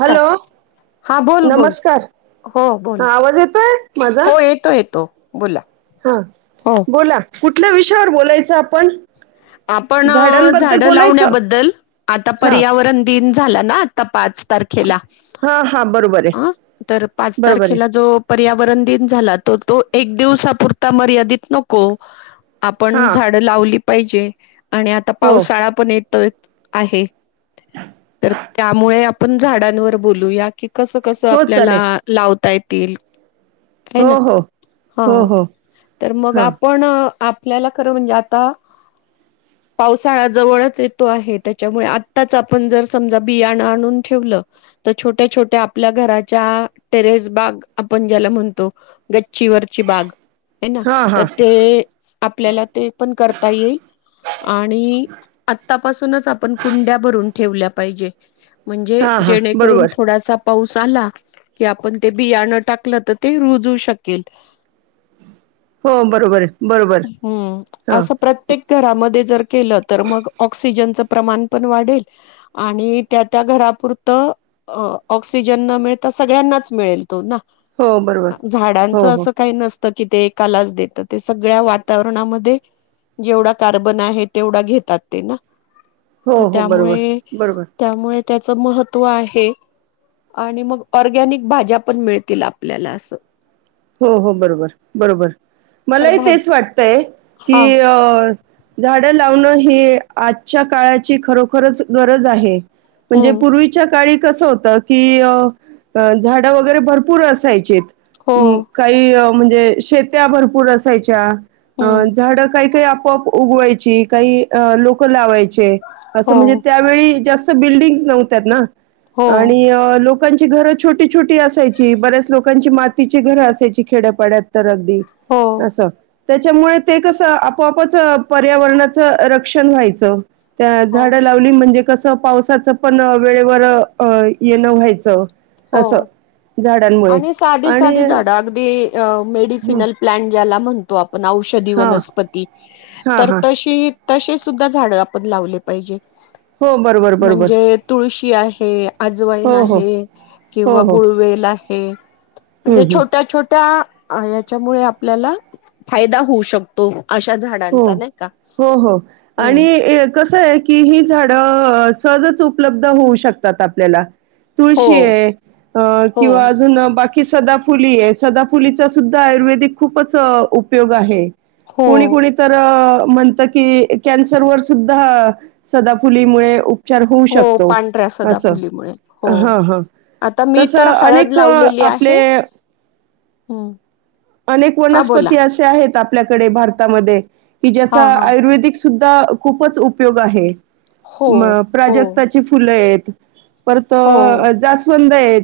Hello हा बोल बोल नमस्कार हो हा बोल आवाज येतोय माझा हो येतो येतो बोला हा हो बोला कुठल्या विषयावर बोलायचं आपण. आपण झाडांबद्दल झाड बोलायचं लावण्याबद्दल आता हा पर्यावरण दिन झालं ना आता पाच तारखेला हा हा बरोबर आहे अ तर पाच बरोबर आहे तारखेला जो पर्यावरण दिन झाला, तर तो एक दिवसापुरता मर्यादित नको‌. हा आपण झाडं लावली. पाहिजे आणि आता हो पावसाळा पण येतोय. आहे तर त्यामुळे आपण झाडांवर बोलूया. की कसं कसं हो आपल्याला चालेल लावता तेल हाय [inaudible] हो ना हो हा हो हो तर मग हां आपण आप आपल्याला खरं म्हणजे आता पावसाळा जवळच येतो आहे त्याच्यामुळे आताच आपण जर समजा बियाणं आणून ठेवलं तर छोट्या छोट्या आपल्या घराच्या टेरेस बाग आपण ज्याला म्हणतो. गच्चिवरची बाग आहे ना हां तर हां ते आपल्याला ते पण करत येईल आणि आतापासूनच आपण कुंड्या भरून ठेवल्या पाहिजे. म्हणजे हां हां जेणेकरून बरोबर थोडासा पाऊस आला की आपण ते बियाणं टाकलं तर ते रुजू शकेल. हो बरोबर आहे बरोबर हा ते घरामध्ये जर केल तर मग ऑसिजन चं प्रमाण पण वाढेल आणि त्या त्या घरापुरतं ऑक्सिजन न मिळता सगळ्यांनाच मिळेल. हो बरोबर झाडांच हो हो असं का नसतं तर की ते एकालाच देत ते सगळ्या वातावरणामध्ये जेवढा कार्बन आहे तेवढा घेतात ते ना हो तर हो बरोबर त्यामुळे बरोबर त्यामुळे त्याच महत्त्व आहे आणि मग ऑरगॅनिक भाज्या पण मिळतील आपल्याला असं. हो हो बरोबर बरोबर तर मलाही भाजी तेच वाटतय की हा अ झाडं लावणं ही आजच्या काळाची खरोखरच गरज आहे. म्हणजे हम्म पूर्वीच्या काळी कस होत की झाडं वगैरे भरपूर असायचे. हो ह् काही म्हणजे शेत्या भरपूर अस हम्म झाड काय काय प उगवायची काही लोक लावाय चे असं हो म्हणजे त्या वेळी जास बिल्डिंग नव्हत ना. हो आणि लोक लोकांची घरं छोटी छोट असयची बऱ्याच लोकांची मात तिची घरं असायची खेड्यापाड्यात तर दि हो अस त्याच्यामुळे ते कसं आपोआपच पर्यावरणाचं रक्षण व्हायचं. त्या हो झाडं लावली म्हणजे कसं पावसाचं पण वेळेवर अ येणं व्हायचं. असं हो झाडांमुळे आणि साधी आणि साधी झाड अगदी अ हं. मेडिसनल प्लांट याला म्हणतो आप पण औषधी हां, वनस्पती हां, तर हां. तशी तसे सुद्धा झाड आपण लावले पाहिजे. हो बरोबर बरोबर. की आहे हो, अजवाईन हो. आहे. हो, किंवा हो. गुळवेला ह. म्हणजे हं, हं. छोट्या छोट्या अ याच्यामुळे आपल्याला फायदा होऊ शकतो. अशा हो झाडांचा नाही का हो हो हम्म आणि कसं आहे? कि ही झाडं सहजच उपलब्ध होऊ शकतात आपल्याला. हो तुळशी आहे अ हो किंवा अजून बाकी सदा फुली आहे सदा फुलीचा सुद्धा आयुर्वेदिक खूपच उपयोग आहे. हो कुळी कुळी अ म्हणत की कॅन्सर वर सुद्धा सदाफुलीमुळे होऊ हो शकतो, पांढऱ्या असं. सदापुलीमुळे हो हां, हां. आता मी तसं तर हळद अनेक अ, लावलेली आहे आपले हम्म अनेक हा बोला वनस्पती असे आहेत आप आपल्याकडे भारतामध्ये कि ज्या हा हा आयुर्वेदिक सुद्धा खूपच उपयोग आहे हो, मग हो, प्राजक्ताची फुलं आहेत परत हो, जास्व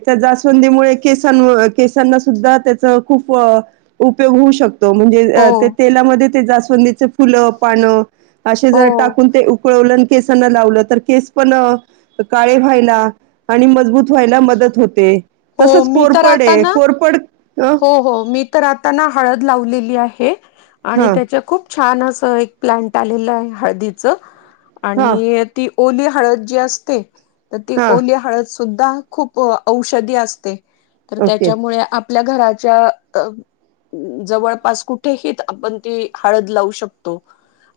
त्या जाासवंदीमुळे केसां केसांना सुद्धा त्याच खूप उपयोग होऊ शकतो म्हणजे हो, तेलामध्ये ते जाासवंदीच फुलं पाणं असे जर हो, टाकून ते उकळवलं केसांना लावलं तर केस पण काळे व्हायला आणि मजबूत व्हायला मदत होते हो तसंच मी तर कोरपड आता आहे ना कोरपड अ, हो हो मी तर आता त्यांना हळद लावलेली आहे आणि हां, त्याच्या खूप छान असं एक प्लंट आलेलं आहे हळदीच हां. आणि ती ओली हळद जी असते तर ती हां, ओली हळद सुद्धा खूप औषधी असते तर ओके. त्याच्यामुळे आपल्या घराच्या जवळपास कुठेही आपण ती हळद लावू शकतो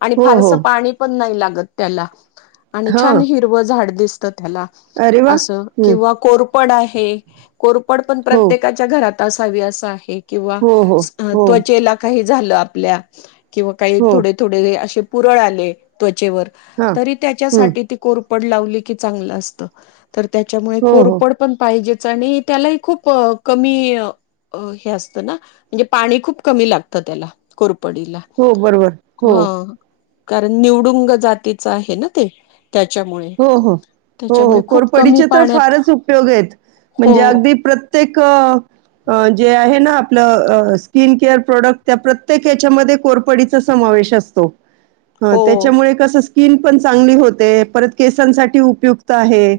आणि हो, फारस हो. पाणी पण नाही लागत गतला आणि छान हां. हिरवं झाड दिसत अरे वाह! अस हं. किंवा को पडा आहे कोरपड पण हो, प्रत्येकाच्या घरात तसावी असं आहे किंवा हो, हो, हो, त्वचेला काही झालं आपल्या किंवा काही हो. थोडे थोडे असे पुरळ आले हां. त्या हं. पड ला की चांगलं असत तर त्याच्यामुळे हो, हो. कोरपड पण पाहिजेत ख कण खप पडला हो, बरोबर. हो, हा कारण निवडुंग जातीच आहे ना ते त्याच्यामुळे हो हो हो हो त्याच्यामुळे खूप कमी कोरपडीचे तर पाण्यात फारच उपयोग आहेत हो म्हणजे अगदी प्रत प्रत्येक जे आहे ना आपलं स्किन केअर प्रोडक्ट त्या प्रत्येक याच्यामध्ये कोरपडीचा समावेश असतो ह हो त्याच्यामुळे कसं स्किन पण चांगली होते परत केसांसाठी उपयुक्त आहे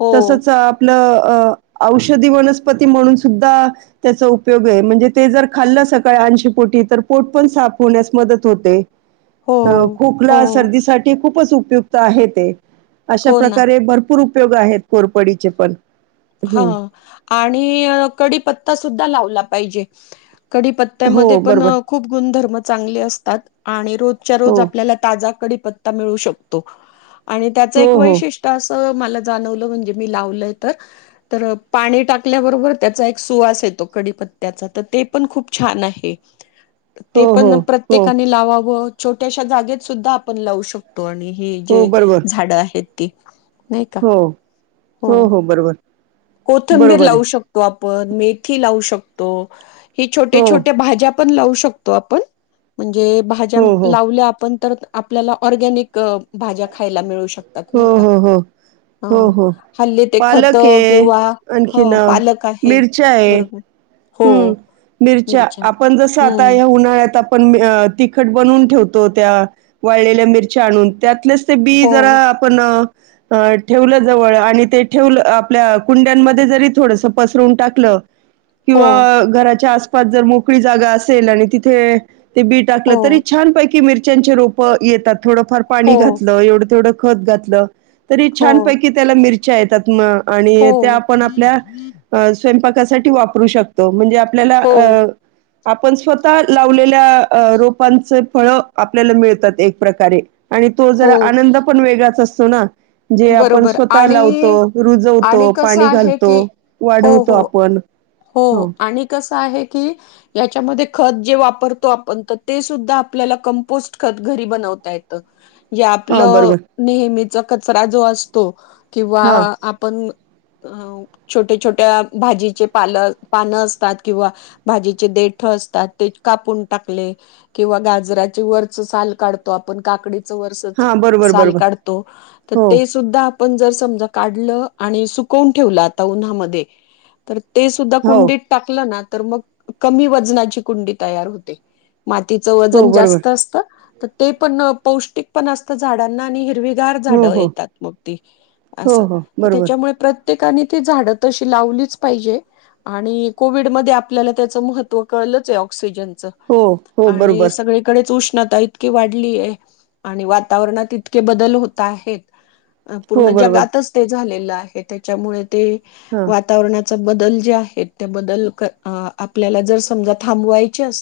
हो तसच आपलं अ औषधी वनस्पती म्हणून सुद्धा त्याचा उपयोग आहे म्हणजे ते जर खाल्लं सकाळी ऐंशी पोटी तर पोट पण साफ होण्यास मदत होते हो अ हो खूकला सर्दीसाठीठी खूपच उपयुक्त आहे ते अशा हो ना प्रकारे भरपूर उपयोग आहेत कोरपडीचे पण हा हम्म आणि कडीी पत्ता सुद्धा लावो पाहिजे कडीीपत्त्यामध्ये हो पण बरोबर खूप गुणधर्म चांगले असतात आणि र हो आप ता त्ता मिळू शकतो आणि त्याचं हो एक हो वैशिष्ट्य अस मला जाणवलं म्हणजे मी लावलं तर तर पाणी टाकल्याबरोबर त्याचा एक सुवास येतो कडीीपत्त्याचा तर ते पण खूप छान आहे ते हो पण हो हो प्रत्येकाने लावावं छोट्याशा जागेत सुद्धा आपण लावू शकतो आणि ही हो जे बरोबर झाडं आहेत ते नय का हो हो हो बरोबर कोथंबीर बरोबर आहे लावू शकतो आप पण मेथी लावू शकतो. हे छोटे हो छोट्या भाज्या पण लावू शकतो आपण हे भाज्या हो हो लावल्या आपण तर आपल्याला ऑरगॅनिक भाज्या खायला मिळू शक हो नाही हो हो का हल्ली ते खत किंवा ह आणखीनं पालक आहे मिरचा ये बरोबर हो हूं मिरच्या आपण जस आता हम्म या उन्हाळ्यात त्यात आपण अ तिखट बनवून ठेवतो त्या वाळलेल्या मिरच्या आणून त्यातलेच ते बी हो जरा आपण अ ठेवलं जवळ आणि ते ठेवलं आपल्या कुंड्यांमध्ये जरी थोडस पसरून टाकलं हो किंवा घराच्या आस पास जर मोकळी जागा असेल आणि तिथे ते बी टाकलं हो तरी छानपैकी मिर च्याचे रोप येतात. थोडंफार पाणी हो घातलं एवढं तेवढं खत घातलं तरी हो छानपैकी त्याला मिर च्या येतात म आणि त्या हो आपण आपल्या अ स्वयंपाक त्या साठी वाप रू शकतो म्हणजे आप आपल्याला हो अ आपण स्वतः लावलेल्या अ रोपांच फळ आपल्याला मिळतात एक प्रकारे आणि तो हो जरा आनंद पण वेगळाच अस तो ना जे आपण बरोबर स्वतः लावतो, आणि आणि रुजवतो, कसं पाणी आहे घालतो, की हो वाढवतो हो आपण हो आणि क कस की याच्यामध्ये खत जे वापतो आपण ट ते सुध्या आपल्याला कपोट खत घरी बनवता येत. या हां, आपलं बरोबर. नेहमीच कचरा जो असतो किंवा हां, आपण अ छोट्या छोट्या भाजीचे पा पान असतात किंवा भाजीचे देठ असतात ते कापून टाकले किंवा गाजरा वरचल काढतो आपण काकडी हां, बरोबर, बरोबर. हो, सुा आपण जर समजा काढलं आणि सुकवून ठेवलं आता उन्हामध्ये तर ते सुद्धा हो, कुंडीत टाकलं ना तर मग कमी वजनाची कुंडी तयार होते मातीचं हो, वजन बरोबर. जास्त असत तर ते पण पौष्टिक पण असतं झाडांना आणि हिरवे झा हो, हो, येतात मग हो, अस हो, बरोबर. त्याच्यामुळे्य प्रत्येकाने त झाडं तशी लावलीच पाहिजे आणि कोविड म आपल्याला त्याच महत्त्व कळलंच आहे ऑक्सिजन हो, हो, आणि बरोबर. सगळीकडे उ उष्णता इतकी वाढली आहे आणि वातावरणात इतके बदल होत आहेत हो, पूर्ण बरोबर. जगातच ते झाले आहे त्याच्यामुळे ते हां, वातावरणात बदल ल्या ज सम अस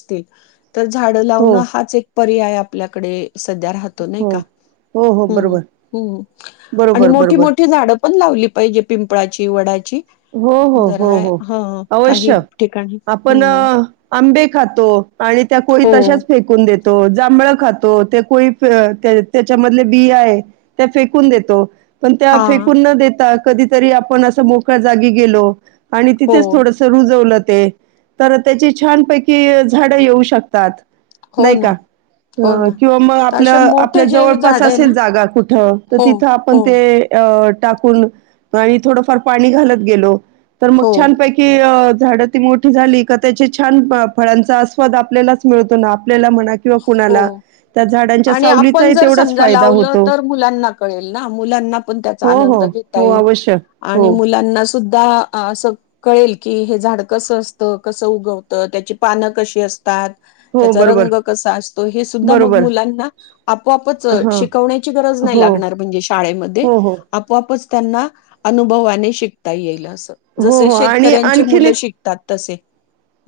तर झाडं हो, लावणं हाच एक पर्याय आपल्याकडे सध्या राहतो नाही का हो. हो, हो, बरोबर. आणि बरोबर, मोठी बरोबर. मोठी झाड पण लावली पाहिजे पिंपळाची वडाची हो हो जरा हो हाय हो ह काही अवश्य. ठिकाणी आपण हम्म अ, आंबे खातो आणि त्या कोळी हो तशाच फेकून देत जांभळ खातो ते कोळी त्याच्या मधले बी आहे त्या फेकून देतो पण त्या हा फेकून न देेतात कधीतरी आपण अस जागी गेलो आणि हो तिथेच थोडंसं रुजवलं ते तर तेची छान पैकी झाडं येऊ शकतात. हो नाही ना का हो ना किंवा म तर आपल असे आपल्या मोठे जे जवळपास झाड आहे असेल ना जागा कुठ तर हो तिथं आपण हो ते टाकून पाणी थोडं फार पाणी घालत गेलो. तर मग हो छान पैकी अ झाड ती मोठी झाली का त्याचे छान फळांचा आस्वाद आपल्यालाच मिळतो ना आपल्याला म्हणा किंवा कुणाला. हो. त्या झाडांच्या आणि आपण सावलीचाही जर तेवढाच समजा फायदा लावलं होतो. तर मुलांना कळेल ना मुलांना पण त्याचा हो, आनंद हो. घेता हो, येईल अवश्य. आणि हो. मुलांना सुद्धा अस कळेल की हे झाड कसं असतं कसं उगवतं त्याची पानं कशी असतात. हो त्याचा बरोबर. रंग कसा आसतो. हे सुद्धा मग बरोबर. मुलांना आपोआपच अ हां. शिकवण्याची गरज नाही हो. लागणारं म्हणजे शाळेमध्ये हो, हो. आपोआपच त्यांना अनुभवाने शिकता येईल अस हो, जसे हो. आणि शेतकऱ्यांचे आणखीन मुलं एक शिकतात. तसे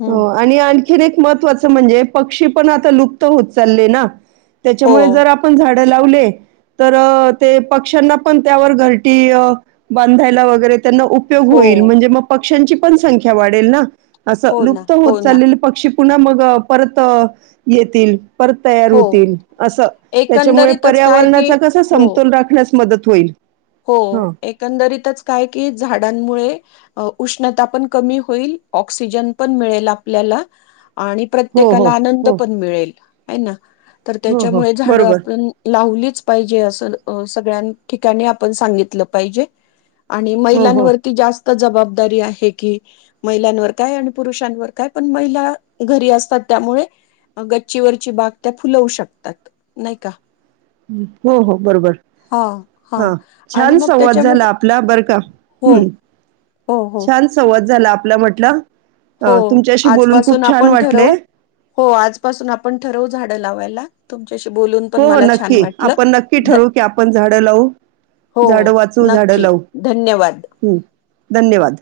हम्म हो आणि आणखी एक महत्त्वाचं म्हणजे पक्षी पण आता लुप्त होत चालले ना. हो त्याच्यामुळे जर आपण झाड लावले तर ते पक्ष्यांना पण त्यावर घरटी अ बांधायला वगैरे त्यांना उपयोग हो होईल म्हणजे मग पक्ष्यांची पण संख्या वाढेल ना. हो ना लुप्त हो होत ना चालले पक्षी पुन्हा मग परत येतील. परत तयार हो होतील. अस त्याच्यामुळे एकंदरीतच काय की पर्यावरणाचा कसा हो समतोल राखण्यास मदत होईल. हो हां. एकंदरीतच काय की झाडांमुळे उष्णता पण कमी होईल ऑक्सिजन पण मिळेल आपल्याला आणि हो, हो, प्रत्येकाला आनंद हो, पण मिळेल. आहे ना. तर हो, हो. त्याच्यामुळे झाड बरोबर. आपण लावलीत पाहिजे अस अ सगळ्या ठिकाणी आप पण सांगितलं पाहिजे. आणि हो, हो. महिलांवरती जास्त जबाबदारी आहे. कि महिलांवर काय आणि पुरुषांवर काय पण महिला घरी असतात त्यामुळे गच्चीवरची बाग त्या फुलवू शकतात. नाही का. हो हो बरोबर हा आणि छान मग संवाद झाला त्याच्यामध्ये आपला बरं का हो हम्म हो हो छान संवाद झाला आपला म्हटलं. अ हो तुमच्याशी बोलून आजपासून खूप छान आपण वाटले. ठरवू, हो आजपासून आपण ठरवू झाडं लावायला. [unintelligible] पण हो हो मला छान नक्की वाटलं आपण नक्की ध ठरवू की आपण झाडं लावू, हो झाड वाचू, झाडं नक्की लावू धन्यवाद हम्म. धन्यवाद.